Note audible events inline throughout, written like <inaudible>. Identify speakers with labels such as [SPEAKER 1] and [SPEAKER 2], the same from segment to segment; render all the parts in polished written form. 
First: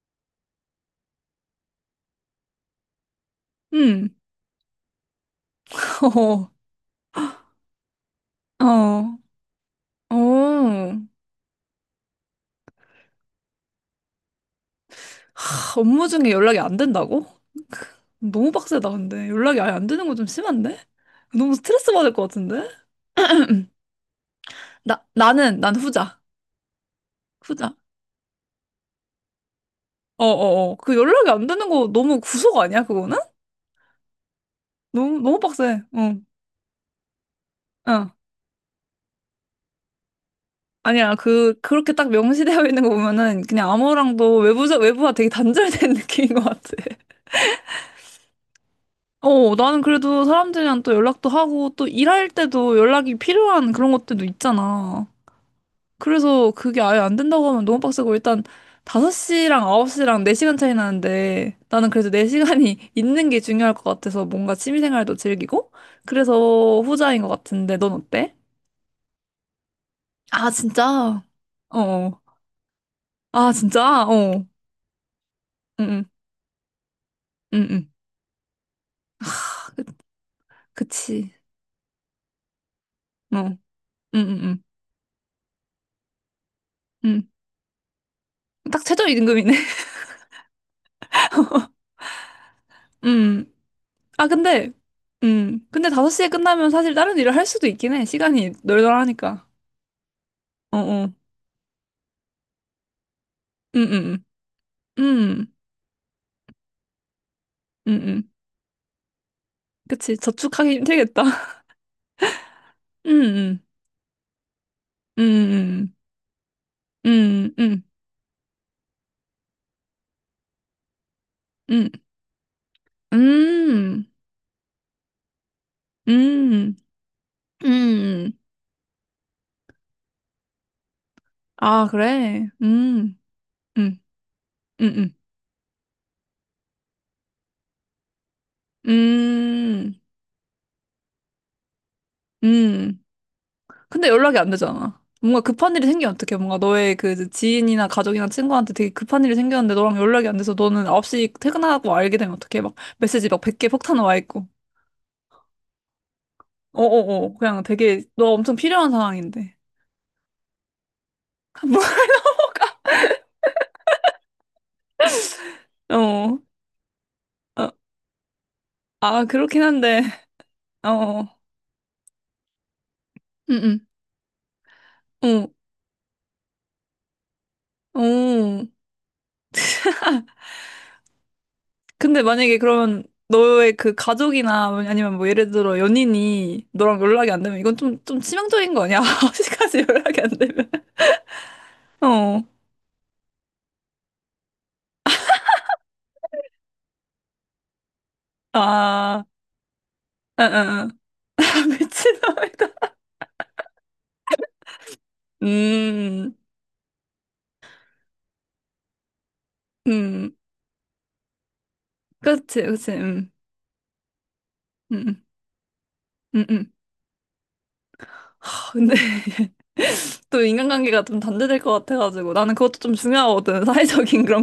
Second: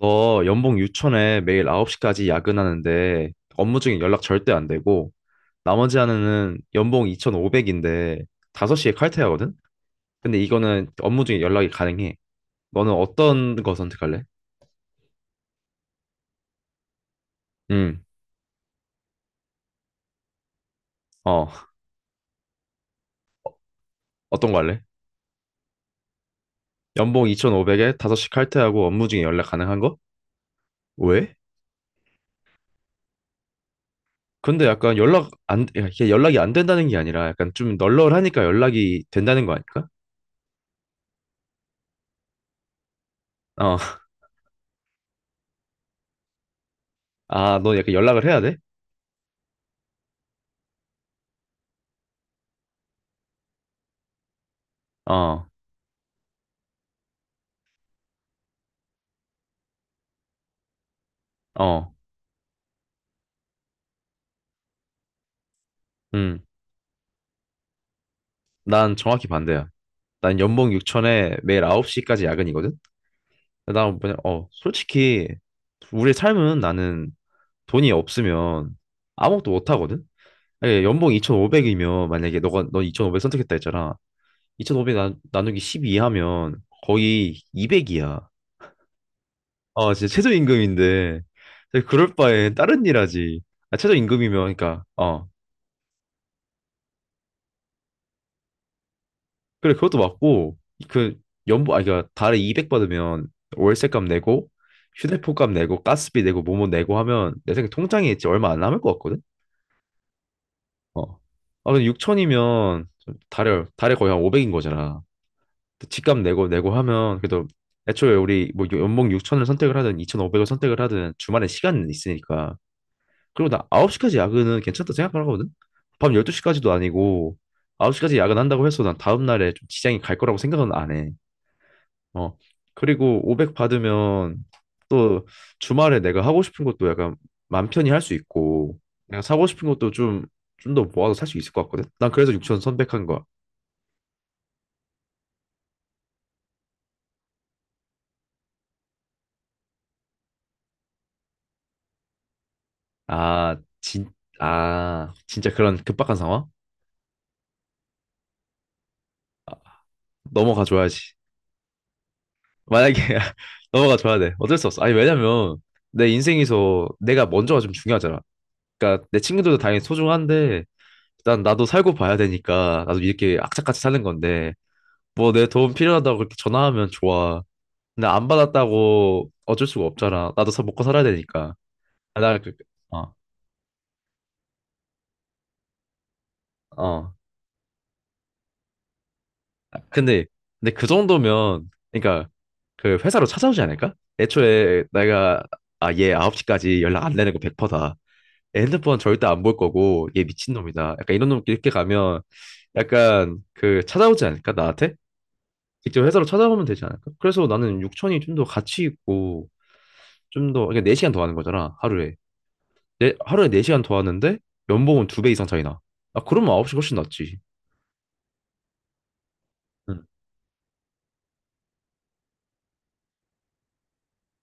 [SPEAKER 1] 너 연봉 6천에 매일 9시까지 야근하는데 업무 중에
[SPEAKER 2] 응.
[SPEAKER 1] 연락 절대 안 되고 나머지 하나는
[SPEAKER 2] <laughs>
[SPEAKER 1] 연봉 2,500인데
[SPEAKER 2] 어,
[SPEAKER 1] 5시에
[SPEAKER 2] 어,
[SPEAKER 1] 칼퇴하거든? 근데 이거는
[SPEAKER 2] 어.
[SPEAKER 1] 업무 중에 연락이 가능해. 너는 어떤 거 선택할래?
[SPEAKER 2] 하, 업무 중에 연락이 안 된다고?
[SPEAKER 1] 음,
[SPEAKER 2] <laughs> 너무 빡세다, 근데. 연락이 아예 안 되는 거 좀 심한데?
[SPEAKER 1] 어,
[SPEAKER 2] 너무 스트레스 받을 것 같은데?
[SPEAKER 1] 어떤 거 할래?
[SPEAKER 2] 난 후자.
[SPEAKER 1] 연봉
[SPEAKER 2] 후자.
[SPEAKER 1] 2,500에 5시 칼퇴하고 업무 중에 연락 가능한 거?
[SPEAKER 2] 어, 어, 어. 그 연락이
[SPEAKER 1] 왜?
[SPEAKER 2] 안 되는 거 너무 구속 아니야, 그거는?
[SPEAKER 1] 근데 약간
[SPEAKER 2] 너무,
[SPEAKER 1] 연락
[SPEAKER 2] 너무
[SPEAKER 1] 안,
[SPEAKER 2] 빡세.
[SPEAKER 1] 야, 이게
[SPEAKER 2] 응,
[SPEAKER 1] 연락이 안 된다는 게 아니라 약간 좀
[SPEAKER 2] 응.
[SPEAKER 1] 널널하니까 연락이 된다는 거 아닐까?
[SPEAKER 2] 아니야, 그렇게 딱 명시되어 있는 거 보면은 그냥
[SPEAKER 1] 어, <laughs>
[SPEAKER 2] 아무랑도 외부자, 외부와 되게 단절된 <laughs> 느낌인 것 같아.
[SPEAKER 1] 아, 너 약간 연락을 해야 돼?
[SPEAKER 2] 어, 나는 그래도 사람들이랑 또 연락도 하고 또 일할 때도 연락이 필요한 그런 것들도 있잖아.
[SPEAKER 1] 어,
[SPEAKER 2] 그래서 그게 아예 안 된다고 하면 너무 빡세고 일단 5시랑 9시랑 4시간 차이 나는데 나는
[SPEAKER 1] 어,
[SPEAKER 2] 그래도 네 시간이 <laughs> 있는 게 중요할 것 같아서 뭔가 취미생활도 즐기고
[SPEAKER 1] 응.
[SPEAKER 2] 그래서 후자인 것 같은데 넌 어때?
[SPEAKER 1] 난 정확히 반대야. 난
[SPEAKER 2] 아,
[SPEAKER 1] 연봉
[SPEAKER 2] 진짜?
[SPEAKER 1] 6천에 매일
[SPEAKER 2] 어. 어.
[SPEAKER 1] 9시까지 야근이거든?
[SPEAKER 2] 아,
[SPEAKER 1] 난
[SPEAKER 2] 진짜?
[SPEAKER 1] 그냥,
[SPEAKER 2] 어.
[SPEAKER 1] 솔직히,
[SPEAKER 2] 응, 응,
[SPEAKER 1] 우리 삶은 나는
[SPEAKER 2] 응, 응.
[SPEAKER 1] 돈이 없으면 아무것도 못
[SPEAKER 2] 그,
[SPEAKER 1] 하거든? 아니, 연봉
[SPEAKER 2] 그치.
[SPEAKER 1] 2,500이면, 너 2,500
[SPEAKER 2] 어.
[SPEAKER 1] 선택했다
[SPEAKER 2] 응,
[SPEAKER 1] 했잖아.
[SPEAKER 2] 응, 응.
[SPEAKER 1] 2,500 나누기 12 하면
[SPEAKER 2] 응.
[SPEAKER 1] 거의 200이야.
[SPEAKER 2] 딱 최저임금이네.
[SPEAKER 1] 아, 진짜 최저임금인데.
[SPEAKER 2] <laughs>
[SPEAKER 1] 그럴 바에 다른 일 하지.
[SPEAKER 2] 응.
[SPEAKER 1] 아,
[SPEAKER 2] 아,
[SPEAKER 1] 최저임금이면,
[SPEAKER 2] 근데,
[SPEAKER 1] 그러니까,
[SPEAKER 2] 음, 근데 5시에 끝나면 사실 다른 일을 할 수도 있긴 해. 시간이 널널하니까.
[SPEAKER 1] 그래, 그것도 맞고,
[SPEAKER 2] 어, 어.
[SPEAKER 1] 그, 그니까, 달에 200 받으면
[SPEAKER 2] 음,
[SPEAKER 1] 월세값
[SPEAKER 2] 음,
[SPEAKER 1] 내고,
[SPEAKER 2] 음,
[SPEAKER 1] 휴대폰값
[SPEAKER 2] 음,
[SPEAKER 1] 내고, 가스비 내고, 뭐뭐 내고 하면, 내 생각에
[SPEAKER 2] 음,
[SPEAKER 1] 통장에 있지
[SPEAKER 2] 음.
[SPEAKER 1] 얼마 안 남을 것 같거든?
[SPEAKER 2] 그치. 저축하기
[SPEAKER 1] 어.
[SPEAKER 2] 힘들겠다. <laughs>
[SPEAKER 1] 아, 근데 육천이면
[SPEAKER 2] 음, 음,
[SPEAKER 1] 달에 거의 한 500인 거잖아. 또
[SPEAKER 2] 음,
[SPEAKER 1] 집값 내고 하면, 그래도,
[SPEAKER 2] 음, 음,
[SPEAKER 1] 애초에 우리, 뭐, 연봉 6천을 선택을 하든, 2,500을 선택을 하든, 주말에 시간은
[SPEAKER 2] 음,
[SPEAKER 1] 있으니까. 그리고 나
[SPEAKER 2] 음,
[SPEAKER 1] 9시까지 야근은 괜찮다 생각하거든? 밤 12시까지도
[SPEAKER 2] 음,
[SPEAKER 1] 아니고,
[SPEAKER 2] 음.
[SPEAKER 1] 9시까지
[SPEAKER 2] 음.
[SPEAKER 1] 야근한다고 해서 난 다음날에 좀 지장이 갈 거라고 생각은 안 해.
[SPEAKER 2] 아,
[SPEAKER 1] 어.
[SPEAKER 2] 그래.
[SPEAKER 1] 그리고 500
[SPEAKER 2] 음,
[SPEAKER 1] 받으면
[SPEAKER 2] 음, 음,
[SPEAKER 1] 또 주말에 내가 하고 싶은 것도 약간 맘 편히 할 수 있고 내가 사고 싶은 것도
[SPEAKER 2] 음,
[SPEAKER 1] 좀 더 모아서 살 수 있을 것 같거든. 난 그래서 6천0 0
[SPEAKER 2] 음.
[SPEAKER 1] 한 거야.
[SPEAKER 2] 근데 연락이 안 되잖아. 뭔가 급한 일이 생기면 어떡해. 뭔가 너의 그 지인이나 가족이나 친구한테 되게 급한 일이 생겼는데 너랑 연락이 안 돼서 너는 9시 퇴근하고 알게 되면 어떡해. 막 메시지 막
[SPEAKER 1] 아,
[SPEAKER 2] 100개 폭탄
[SPEAKER 1] 진,
[SPEAKER 2] 와 있고.
[SPEAKER 1] 아, 진짜 그런 급박한 상황?
[SPEAKER 2] 어어어. 그냥 되게 너 엄청 필요한 상황인데.
[SPEAKER 1] 넘어가 줘야지.
[SPEAKER 2] <laughs> 뭐,
[SPEAKER 1] 만약에 <laughs> 넘어가 줘야 돼. 어쩔 수 없어. 아니, 왜냐면 내
[SPEAKER 2] 어.
[SPEAKER 1] 인생에서 내가 먼저가
[SPEAKER 2] 어.
[SPEAKER 1] 좀 중요하잖아. 그러니까 내
[SPEAKER 2] 아,
[SPEAKER 1] 친구들도
[SPEAKER 2] 그렇긴
[SPEAKER 1] 당연히
[SPEAKER 2] 한데.
[SPEAKER 1] 소중한데
[SPEAKER 2] 어.
[SPEAKER 1] 일단 나도 살고 봐야 되니까 나도 이렇게
[SPEAKER 2] 응,
[SPEAKER 1] 악착같이 사는 건데 뭐 내
[SPEAKER 2] 응.
[SPEAKER 1] 도움 필요하다고 그렇게 전화하면 좋아.
[SPEAKER 2] 어.
[SPEAKER 1] 근데 안
[SPEAKER 2] 어.
[SPEAKER 1] 받았다고 어쩔 수가 없잖아. 나도 사 먹고 살아야 되니까. 아,
[SPEAKER 2] 근데
[SPEAKER 1] 나 그,
[SPEAKER 2] 만약에 그러면
[SPEAKER 1] 어,
[SPEAKER 2] 너의 그 가족이나 뭐 아니면 뭐 예를 들어 연인이 너랑
[SPEAKER 1] 어.
[SPEAKER 2] 연락이 안 되면 이건 좀 치명적인 거 아니야? <laughs> 9시까지 연락이
[SPEAKER 1] 근데
[SPEAKER 2] 안 되면.
[SPEAKER 1] 근데 그 정도면 그러니까
[SPEAKER 2] 어.
[SPEAKER 1] 그 회사로 찾아오지 않을까? 애초에 내가 얘 9시까지 연락 안 되는 거 100%다. 얘 핸드폰
[SPEAKER 2] 아,
[SPEAKER 1] 절대 안 볼 거고 얘
[SPEAKER 2] 응, 응,
[SPEAKER 1] 미친놈이다.
[SPEAKER 2] 응.
[SPEAKER 1] 약간 이런 놈
[SPEAKER 2] 다
[SPEAKER 1] 이렇게 가면
[SPEAKER 2] 미친놈이다.
[SPEAKER 1] 약간 그 찾아오지 않을까? 나한테? 직접 회사로
[SPEAKER 2] 음,
[SPEAKER 1] 찾아오면 되지 않을까? 그래서 나는 6천이 좀 더 가치 있고
[SPEAKER 2] 음,
[SPEAKER 1] 좀 더, 그러니까 4시간 더 하는 거잖아, 하루에.
[SPEAKER 2] 그렇지, 그렇지,
[SPEAKER 1] 네, 하루에 4시간 더 하는데 연봉은
[SPEAKER 2] 음,
[SPEAKER 1] 2배 이상 차이 나. 아, 그러면
[SPEAKER 2] 음.
[SPEAKER 1] 9시 훨씬 낫지.
[SPEAKER 2] 하, 근데 <laughs>
[SPEAKER 1] 응.
[SPEAKER 2] 또 인간관계가 좀 단절될 것 같아가지고 나는 그것도 좀 중요하거든. <laughs> 사회적인 그런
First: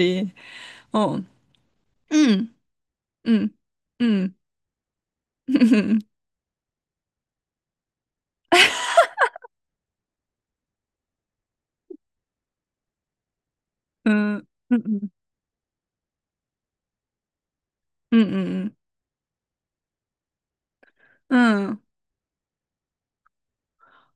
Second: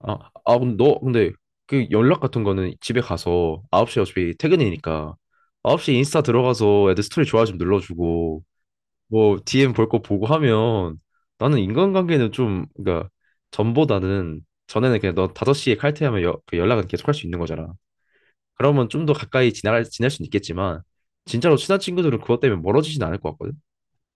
[SPEAKER 2] 어,
[SPEAKER 1] 근데 그 연락 같은
[SPEAKER 2] 음,
[SPEAKER 1] 거는 집에
[SPEAKER 2] 음,
[SPEAKER 1] 가서 9시
[SPEAKER 2] 음,
[SPEAKER 1] 어차피 퇴근이니까 9시 인스타
[SPEAKER 2] <laughs>
[SPEAKER 1] 들어가서 애들 스토리 좋아요 좀 눌러주고 뭐 DM 볼 거 보고 하면 나는 인간관계는 좀, 그러니까
[SPEAKER 2] 음,
[SPEAKER 1] 전보다는
[SPEAKER 2] 음,
[SPEAKER 1] 전에는
[SPEAKER 2] 음,
[SPEAKER 1] 그냥 너 5시에 칼퇴하면 그 연락은 계속 할 수 있는 거잖아.
[SPEAKER 2] 음, 음, 음,
[SPEAKER 1] 그러면 좀 더 가까이 지낼 수는 있겠지만 진짜로 친한
[SPEAKER 2] 음.
[SPEAKER 1] 친구들은 그것 때문에 멀어지진 않을 것 같거든.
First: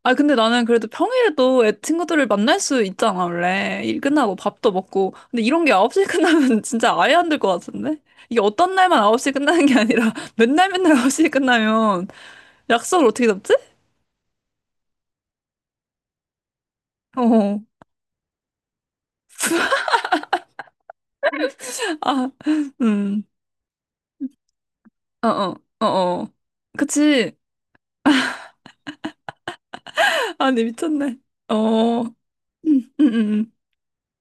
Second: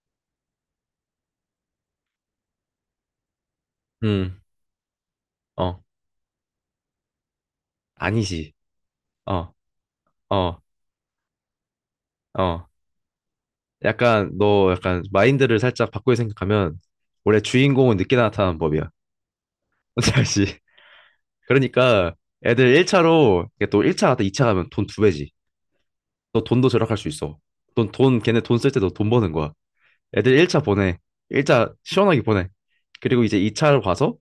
[SPEAKER 2] 아, 근데 나는 그래도 평일에도 애 친구들을 만날 수 있잖아, 원래. 일 끝나고
[SPEAKER 1] 음,
[SPEAKER 2] 밥도 먹고. 근데 이런 게
[SPEAKER 1] 어,
[SPEAKER 2] 9시 에 끝나면 <laughs> 진짜 아예 안 될 것 같은데? 이게
[SPEAKER 1] 아니지.
[SPEAKER 2] 어떤 날만 9시 에
[SPEAKER 1] 어,
[SPEAKER 2] 끝나는 게 아니라 <laughs>
[SPEAKER 1] 어,
[SPEAKER 2] 맨날 맨날 9시 에 끝나면
[SPEAKER 1] 어.
[SPEAKER 2] 약속을 어떻게 잡지?
[SPEAKER 1] 약간 너 약간 마인드를 살짝 바꾸게 생각하면
[SPEAKER 2] <laughs>
[SPEAKER 1] 원래
[SPEAKER 2] 어,
[SPEAKER 1] 주인공은 늦게 나타나는 법이야. <laughs> 사실. 그러니까
[SPEAKER 2] 아,
[SPEAKER 1] 애들
[SPEAKER 2] 음,
[SPEAKER 1] 1차로 또 1차 갔다 2차 가면 돈 두
[SPEAKER 2] 어,
[SPEAKER 1] 배지.
[SPEAKER 2] 어, 어, 어.
[SPEAKER 1] 너 돈도 절약할 수
[SPEAKER 2] 그치.
[SPEAKER 1] 있어. 넌 걔네 돈 쓸 때 너 돈 버는 거야. 애들 1차
[SPEAKER 2] 아니,
[SPEAKER 1] 보내.
[SPEAKER 2] 미쳤네. 어,
[SPEAKER 1] 1차 시원하게 보내.
[SPEAKER 2] 음,
[SPEAKER 1] 그리고 이제
[SPEAKER 2] 음,
[SPEAKER 1] 2차로 가서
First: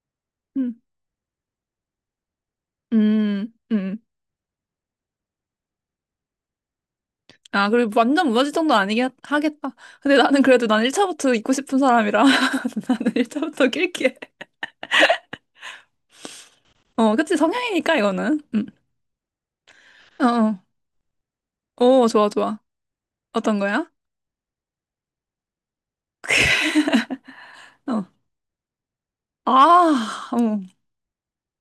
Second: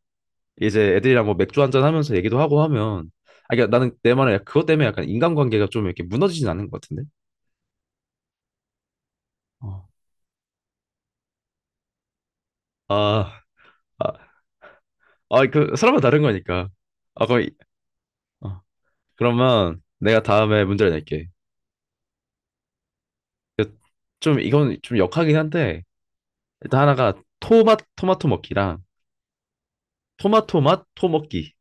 [SPEAKER 2] 음,
[SPEAKER 1] 이제 애들이랑 뭐 맥주 한 잔 하면서 얘기도 하고 하면 아, 그러니까 나는
[SPEAKER 2] 음.
[SPEAKER 1] 내 말은 그것 때문에 약간 인간관계가 좀 이렇게 무너지진 않는 것 같은데.
[SPEAKER 2] 아, 그리고 완전 무너질 정도는 아니긴 하겠다.
[SPEAKER 1] 어.
[SPEAKER 2] 근데 나는 그래도 난 1차부터 있고 싶은 사람이라 <laughs> 나는
[SPEAKER 1] 아,
[SPEAKER 2] 1차부터 낄게.
[SPEAKER 1] 아, 아, 그 사람마다 다른 거니까.
[SPEAKER 2] 어,
[SPEAKER 1] 아,
[SPEAKER 2] 그치,
[SPEAKER 1] 거의.
[SPEAKER 2] 성향이니까, 이거는.
[SPEAKER 1] 어.
[SPEAKER 2] 음.
[SPEAKER 1] 그러면 내가
[SPEAKER 2] 어, 어.
[SPEAKER 1] 다음에 문제를 낼게.
[SPEAKER 2] 오, 좋아, 좋아. 어떤
[SPEAKER 1] 그,
[SPEAKER 2] 거야?
[SPEAKER 1] 좀 이건 좀 역하긴 한데 일단 하나가 토마
[SPEAKER 2] 어.
[SPEAKER 1] 토마토 먹기랑
[SPEAKER 2] 아,
[SPEAKER 1] 토마토
[SPEAKER 2] 어.
[SPEAKER 1] 맛 토먹기.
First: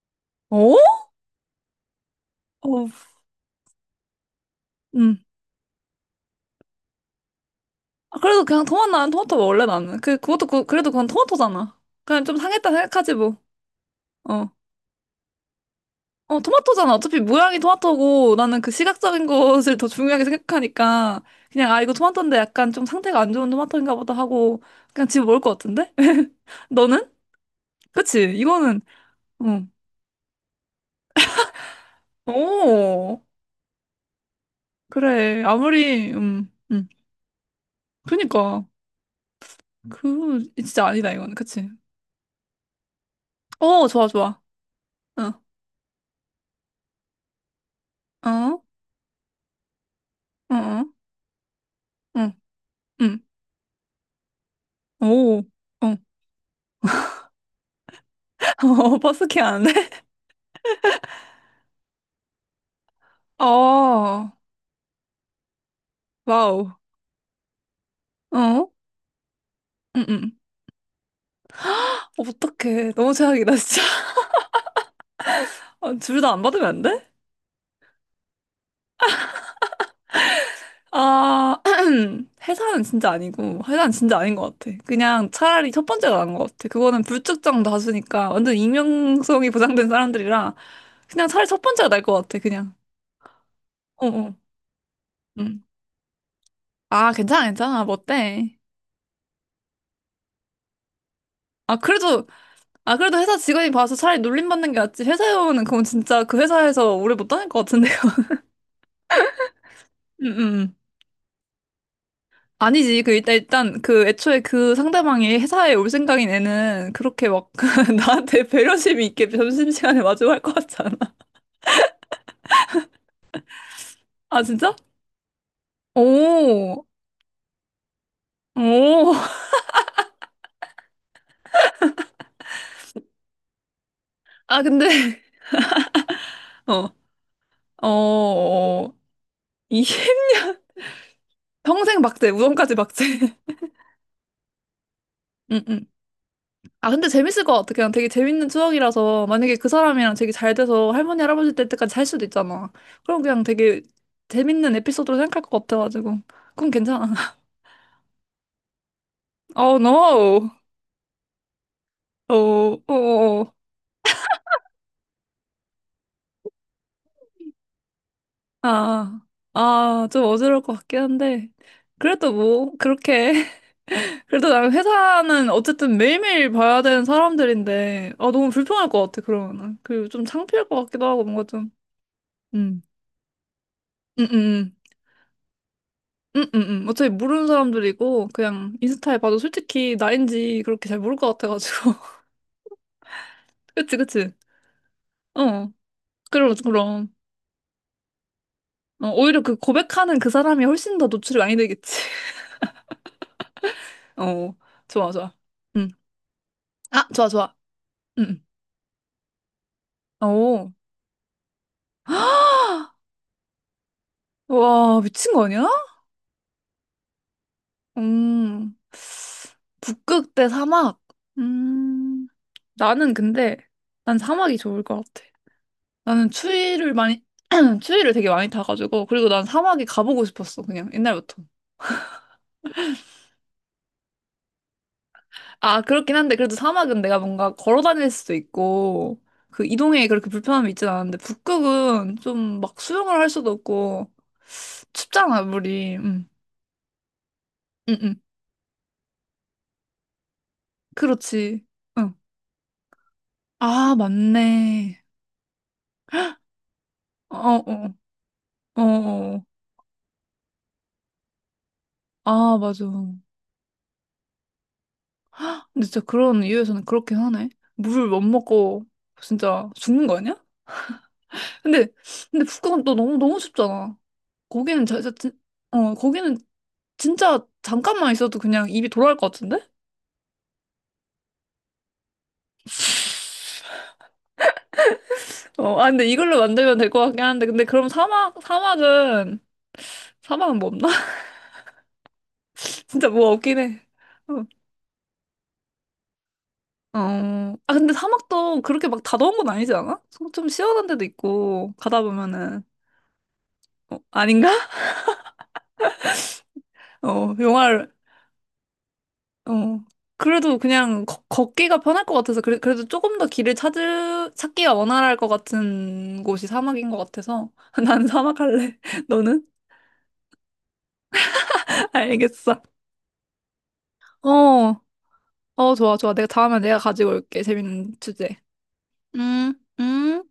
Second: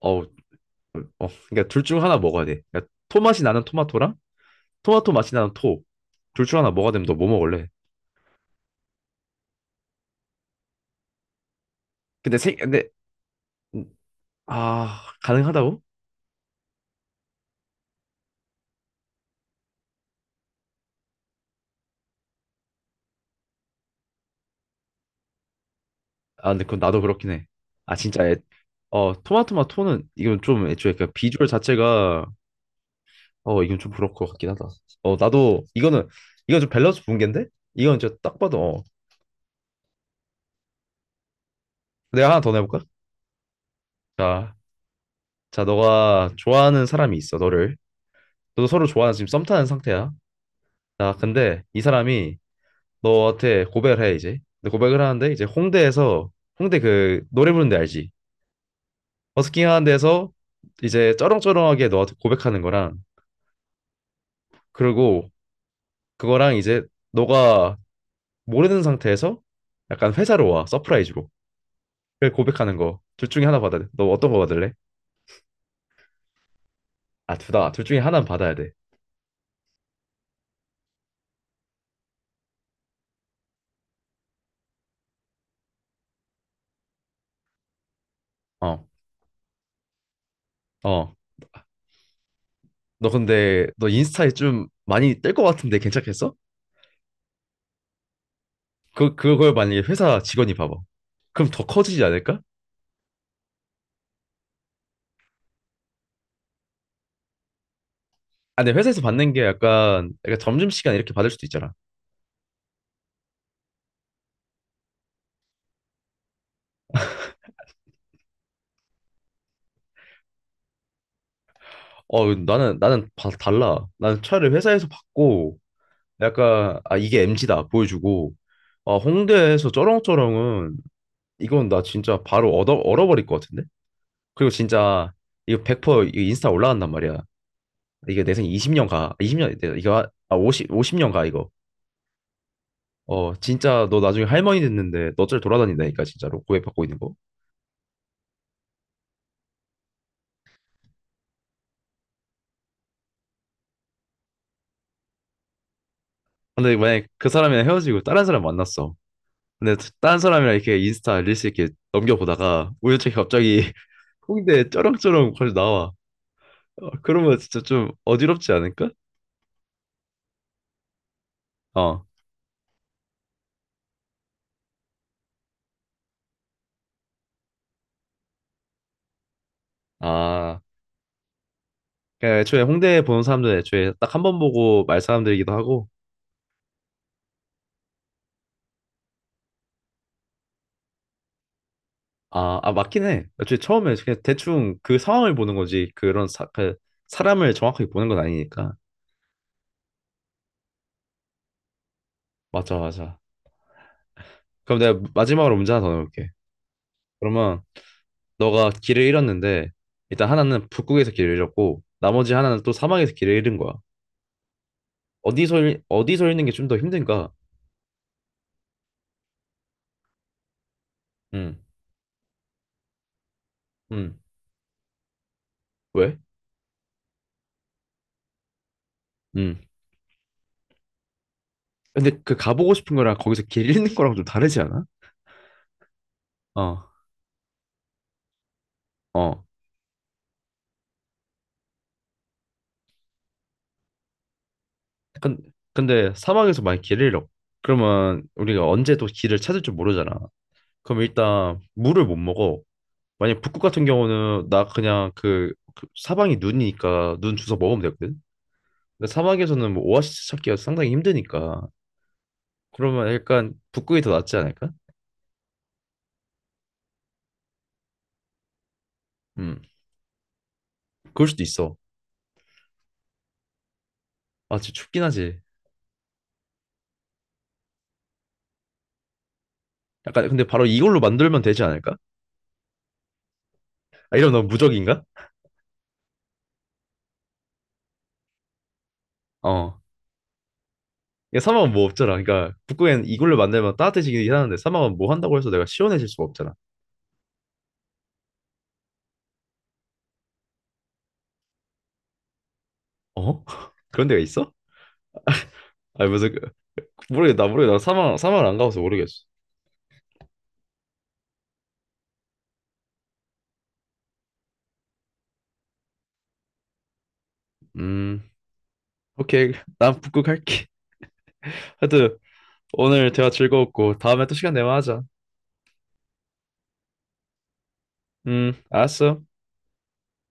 [SPEAKER 1] 어, 어,
[SPEAKER 2] 어?
[SPEAKER 1] 그러니까 둘 중 하나 먹어야 돼.
[SPEAKER 2] 어,
[SPEAKER 1] 그러니까 토맛이 나는 토마토랑 토마토
[SPEAKER 2] 음.
[SPEAKER 1] 맛이 나는 토. 둘 중 하나 먹어야 되면 너 뭐 먹을래?
[SPEAKER 2] 아, 그래도 그냥 토마토, 나는 토마토 먹을래, 나는. 그래도 그건 토마토잖아. 그냥 좀 상했다
[SPEAKER 1] 근데
[SPEAKER 2] 생각하지, 뭐.
[SPEAKER 1] 음,
[SPEAKER 2] 어.
[SPEAKER 1] 아 가능하다고?
[SPEAKER 2] 어, 토마토잖아. 어차피 모양이 토마토고, 나는 그 시각적인 것을 더 중요하게 생각하니까, 그냥, 아, 이거 토마토인데 약간 좀 상태가 안 좋은 토마토인가 보다 하고, 그냥 집에 먹을 것 같은데? <laughs>
[SPEAKER 1] 아, 근데 그건 나도
[SPEAKER 2] 너는?
[SPEAKER 1] 그렇긴 해. 아,
[SPEAKER 2] 그치,
[SPEAKER 1] 진짜 애,
[SPEAKER 2] 이거는,
[SPEAKER 1] 어 토마토 맛
[SPEAKER 2] 응.
[SPEAKER 1] 토는 이건 좀 애초에 그 비주얼 자체가
[SPEAKER 2] 오,
[SPEAKER 1] 어, 이건 좀 부러울 것 같긴 하다. 어,
[SPEAKER 2] 그래.
[SPEAKER 1] 나도 이거는
[SPEAKER 2] 아무리,
[SPEAKER 1] 이건 좀
[SPEAKER 2] 음.
[SPEAKER 1] 밸런스 붕괴인데? 이건 진짜 딱 봐도
[SPEAKER 2] 그니까
[SPEAKER 1] 어.
[SPEAKER 2] 그 진짜 아니다 이거는 그치?
[SPEAKER 1] 내가 하나 더 내볼까?
[SPEAKER 2] 어 좋아 좋아
[SPEAKER 1] 자,
[SPEAKER 2] 응
[SPEAKER 1] 자, 너가 좋아하는 사람이 있어, 너를.
[SPEAKER 2] 어 <laughs> 어?
[SPEAKER 1] 너도 서로 좋아하는 지금 썸 타는 상태야.
[SPEAKER 2] 어?
[SPEAKER 1] 자, 근데 이
[SPEAKER 2] 응
[SPEAKER 1] 사람이
[SPEAKER 2] 응
[SPEAKER 1] 너한테 고백을 해 이제. 근데 고백을 하는데 이제
[SPEAKER 2] 오 어?
[SPEAKER 1] 홍대 그 노래 부르는 데 알지?
[SPEAKER 2] <laughs> 어? 버스킹
[SPEAKER 1] 버스킹 하는
[SPEAKER 2] 하는데
[SPEAKER 1] 데서 이제 쩌렁쩌렁하게 너한테 고백하는 거랑
[SPEAKER 2] <laughs> 어
[SPEAKER 1] 그리고 그거랑
[SPEAKER 2] 와우
[SPEAKER 1] 이제 너가
[SPEAKER 2] 어
[SPEAKER 1] 모르는 상태에서 약간
[SPEAKER 2] 응응
[SPEAKER 1] 회사로 와 서프라이즈로. 그 고백하는
[SPEAKER 2] 어떡해
[SPEAKER 1] 거.
[SPEAKER 2] 너무
[SPEAKER 1] 둘 중에
[SPEAKER 2] 최악이다
[SPEAKER 1] 하나 받아야
[SPEAKER 2] 진짜
[SPEAKER 1] 돼. 너 어떤 거 받을래?
[SPEAKER 2] <laughs> 둘 다 안 받으면 안 돼?
[SPEAKER 1] 아, 둘 다. 둘 중에 하나는 받아야 돼.
[SPEAKER 2] 아 <clears throat> 회사는 진짜 아니고 회사는 진짜 아닌 것 같아 그냥 차라리 첫 번째가 나은 것 같아 그거는 불특정 다수니까 완전
[SPEAKER 1] 어.
[SPEAKER 2] 익명성이 보장된 사람들이라
[SPEAKER 1] 어.
[SPEAKER 2] 그냥 차라리 첫 번째가 나을 것 같아 그냥
[SPEAKER 1] 너
[SPEAKER 2] 어어
[SPEAKER 1] 인스타에 좀 많이 뜰 것 같은데 괜찮겠어?
[SPEAKER 2] 아, 괜찮아, 괜찮아. 뭐 어때?
[SPEAKER 1] 그걸 만약에 회사 직원이 봐봐. 그럼 더
[SPEAKER 2] 아,
[SPEAKER 1] 커지지
[SPEAKER 2] 그래도,
[SPEAKER 1] 않을까?
[SPEAKER 2] 아, 그래도 회사 직원이 봐서 차라리 놀림받는 게 낫지. 회사에 오면 그건 진짜 그 회사에서 오래 못 다닐 것 같은데요. <laughs>
[SPEAKER 1] 아, 근데 회사에서 받는 게
[SPEAKER 2] 음,
[SPEAKER 1] 약간
[SPEAKER 2] 음.
[SPEAKER 1] 점심시간 이렇게 받을 수도 있잖아.
[SPEAKER 2] 아니지. 그, 일단, 그, 애초에 그 상대방이 회사에 올 생각인 애는 그렇게 막, <laughs> 나한테 배려심이 있게 점심시간에 마주할 것 같지 않아?
[SPEAKER 1] 어, 나는 달라. 나는
[SPEAKER 2] 아,
[SPEAKER 1] 차라리
[SPEAKER 2] 진짜?
[SPEAKER 1] 회사에서 받고 약간
[SPEAKER 2] 오,
[SPEAKER 1] 아 이게 MG다 보여주고 아
[SPEAKER 2] 오.
[SPEAKER 1] 홍대에서 쩌렁쩌렁은 이건 나 진짜 바로 얻어 얼어버릴 것 같은데. 그리고
[SPEAKER 2] 아, 근데,
[SPEAKER 1] 진짜
[SPEAKER 2] <laughs>
[SPEAKER 1] 이거 100% 이거 인스타
[SPEAKER 2] 어,
[SPEAKER 1] 올라간단 말이야.
[SPEAKER 2] 어,
[SPEAKER 1] 이게 내 생에 20년
[SPEAKER 2] 어.
[SPEAKER 1] 가. 20년
[SPEAKER 2] 이,
[SPEAKER 1] 이거 하-
[SPEAKER 2] <laughs>
[SPEAKER 1] 아 50년 가 이거.
[SPEAKER 2] 평생 박제, 우정까지 박제.
[SPEAKER 1] 어
[SPEAKER 2] <laughs>
[SPEAKER 1] 진짜 너 나중에 할머니 됐는데 너 어쩔
[SPEAKER 2] 응응.
[SPEAKER 1] 돌아다닌다니까 진짜로 고해받고
[SPEAKER 2] 아,
[SPEAKER 1] 있는
[SPEAKER 2] 근데
[SPEAKER 1] 거.
[SPEAKER 2] 재밌을 것 같아. 그냥 되게 재밌는 추억이라서 만약에 그 사람이랑 되게 잘 돼서 할머니, 할아버지 될 때까지 살 수도 있잖아. 그럼 그냥 되게 재밌는 에피소드로 생각할 것 같아가지고. 그럼
[SPEAKER 1] 근데 만약
[SPEAKER 2] 괜찮아.
[SPEAKER 1] 그
[SPEAKER 2] <laughs>
[SPEAKER 1] 사람이랑 헤어지고 다른 사람 만났어. 근데
[SPEAKER 2] Oh
[SPEAKER 1] 다른
[SPEAKER 2] no.
[SPEAKER 1] 사람이랑 이렇게 인스타 릴스 이렇게
[SPEAKER 2] 어,
[SPEAKER 1] 넘겨보다가
[SPEAKER 2] 어, 어.
[SPEAKER 1] 우연찮게
[SPEAKER 2] 어, 어.
[SPEAKER 1] 갑자기 <laughs> 홍대 쩌렁쩌렁 거기 나와. 어, 그러면 진짜 좀 어지럽지
[SPEAKER 2] 아,
[SPEAKER 1] 않을까?
[SPEAKER 2] 아, 아, 좀 어지러울 것 같긴 한데.
[SPEAKER 1] 어.
[SPEAKER 2] 그래도 뭐, 그렇게. <laughs> 그래도 나는 회사는 어쨌든 매일매일 봐야 되는 사람들인데, 아, 너무 불편할 것 같아, 그러면은. 그리고 좀
[SPEAKER 1] 아.
[SPEAKER 2] 창피할 것 같기도 하고, 뭔가 좀.
[SPEAKER 1] 그러니까 애초에
[SPEAKER 2] 음,
[SPEAKER 1] 홍대 보는 사람들 애초에 딱 한 번
[SPEAKER 2] 음.
[SPEAKER 1] 보고 말 사람들이기도 하고
[SPEAKER 2] 어차피 모르는 사람들이고, 그냥 인스타에 봐도 솔직히 나인지 그렇게 잘 모를 것 같아가지고. <laughs>
[SPEAKER 1] 아 맞긴 해. 애초에 처음에
[SPEAKER 2] 그치,
[SPEAKER 1] 그냥
[SPEAKER 2] 그치.
[SPEAKER 1] 대충 그 상황을 보는
[SPEAKER 2] 어.
[SPEAKER 1] 거지.
[SPEAKER 2] 그럼,
[SPEAKER 1] 그
[SPEAKER 2] 그럼.
[SPEAKER 1] 사람을 정확하게 보는 건 아니니까.
[SPEAKER 2] 어, 오히려 그 고백하는 그 사람이 훨씬 더 노출이 많이 되겠지.
[SPEAKER 1] 맞아, 맞아.
[SPEAKER 2] <laughs> 어.
[SPEAKER 1] 그럼 내가
[SPEAKER 2] 좋아, 좋아.
[SPEAKER 1] 마지막으로 문제 하나
[SPEAKER 2] 응.
[SPEAKER 1] 더 넣을게.
[SPEAKER 2] 아, 좋아, 좋아.
[SPEAKER 1] 그러면
[SPEAKER 2] 응.
[SPEAKER 1] 너가 길을 잃었는데
[SPEAKER 2] 응.
[SPEAKER 1] 일단 하나는
[SPEAKER 2] 오.
[SPEAKER 1] 북극에서 길을 잃었고 나머지 하나는 또 사막에서
[SPEAKER 2] <gasps>
[SPEAKER 1] 길을 잃은 거야.
[SPEAKER 2] 와, 미친 거 아니야?
[SPEAKER 1] 어디서 잃는 게 좀 더 힘든가?
[SPEAKER 2] 음. 북극 대 사막.
[SPEAKER 1] 응
[SPEAKER 2] 음. 나는 근데,
[SPEAKER 1] 응
[SPEAKER 2] 난 사막이 좋을 것 같아.
[SPEAKER 1] 왜?
[SPEAKER 2] 나는 추위를 많이, <clears throat> 추위를 되게 많이 타가지고, 그리고 난
[SPEAKER 1] 응
[SPEAKER 2] 사막에 가보고 싶었어, 그냥, 옛날부터.
[SPEAKER 1] 근데 그 가보고 싶은 거랑 거기서 길 잃는 거랑 좀 다르지 않아?
[SPEAKER 2] 아, 그렇긴 한데, 그래도
[SPEAKER 1] 어,
[SPEAKER 2] 사막은 내가 뭔가 걸어 다닐 수도 있고,
[SPEAKER 1] 어.
[SPEAKER 2] 그 이동에 그렇게 불편함이 있진 않은데, 북극은 좀 막 수영을 할 수도 없고,
[SPEAKER 1] 근-
[SPEAKER 2] 춥잖아, 물이.
[SPEAKER 1] 근데
[SPEAKER 2] 응,
[SPEAKER 1] 사막에서 만약 길을 잃어.
[SPEAKER 2] 응, 응.
[SPEAKER 1] 그러면 우리가 언제 또 길을 찾을 줄 모르잖아. 그럼 일단
[SPEAKER 2] 그렇지.
[SPEAKER 1] 물을
[SPEAKER 2] 응.
[SPEAKER 1] 못 먹어. 만약 북극 같은
[SPEAKER 2] 아,
[SPEAKER 1] 경우는 나
[SPEAKER 2] 맞네.
[SPEAKER 1] 그냥 그 사방이 눈이니까 눈
[SPEAKER 2] 어,
[SPEAKER 1] 주워 먹으면
[SPEAKER 2] 어,
[SPEAKER 1] 되거든.
[SPEAKER 2] 어,
[SPEAKER 1] 근데
[SPEAKER 2] 어.
[SPEAKER 1] 사막에서는 뭐 오아시스 찾기가 상당히 힘드니까
[SPEAKER 2] 아, 맞아.
[SPEAKER 1] 그러면 약간 북극이 더 낫지 않을까?
[SPEAKER 2] 근데 진짜 그런 이유에서는 그렇긴 하네. 물 못 먹고,
[SPEAKER 1] 음,
[SPEAKER 2] 진짜 죽는 거 아니야?
[SPEAKER 1] 그럴 수도 있어.
[SPEAKER 2] 근데 근데 북극은 또 너무 너무 춥잖아.
[SPEAKER 1] 아, 진짜
[SPEAKER 2] 거기는
[SPEAKER 1] 춥긴
[SPEAKER 2] 진짜
[SPEAKER 1] 하지.
[SPEAKER 2] 어 거기는 진짜 잠깐만 있어도 그냥 입이 돌아갈 것 같은데?
[SPEAKER 1] 약간 근데 바로 이걸로 만들면 되지 않을까? 아, 이러면 너무 무적인가?
[SPEAKER 2] 어, 아 근데 이걸로 만들면 될 것 같긴 한데 근데 그럼 사막 사막은
[SPEAKER 1] 어.
[SPEAKER 2] 사막은 뭐 없나? <laughs>
[SPEAKER 1] 이게 사막은 뭐 없잖아. 그러니까 북극엔
[SPEAKER 2] 진짜 뭐
[SPEAKER 1] 이걸로
[SPEAKER 2] 없긴
[SPEAKER 1] 만들면
[SPEAKER 2] 해.
[SPEAKER 1] 따뜻해지긴
[SPEAKER 2] 어.
[SPEAKER 1] 하는데 사막은 뭐 한다고 해서 내가 시원해질 수가 없잖아.
[SPEAKER 2] 어, 아 근데 사막도 그렇게 막 다 더운 건 아니지 않아? 좀 시원한 데도 있고 가다 보면은
[SPEAKER 1] 어? <laughs>
[SPEAKER 2] 어,
[SPEAKER 1] 그런 데가
[SPEAKER 2] 아닌가?
[SPEAKER 1] 있어?
[SPEAKER 2] <laughs>
[SPEAKER 1] 아니 무슨
[SPEAKER 2] 어,
[SPEAKER 1] 모르겠나
[SPEAKER 2] 영화를
[SPEAKER 1] 사막을 안 가봐서 모르겠어.
[SPEAKER 2] 어. 그래도 그냥 걷기가 편할 것 같아서 그래, 그래도 조금 더 길을 찾을 찾기가 원활할 것 같은 곳이 사막인 것 같아서 <laughs> 난
[SPEAKER 1] 음.
[SPEAKER 2] 사막 할래. <laughs> 너는?
[SPEAKER 1] 오케이, 난 북극 할게.
[SPEAKER 2] <laughs>
[SPEAKER 1] 하여튼
[SPEAKER 2] 알겠어.
[SPEAKER 1] 오늘 대화 즐거웠고 다음에 또 시간 내면
[SPEAKER 2] 어,
[SPEAKER 1] 하자.
[SPEAKER 2] 어, 좋아, 좋아. 내가 다음에 내가 가지고 올게. 재밌는 주제.
[SPEAKER 1] 알았어.
[SPEAKER 2] 음, 음.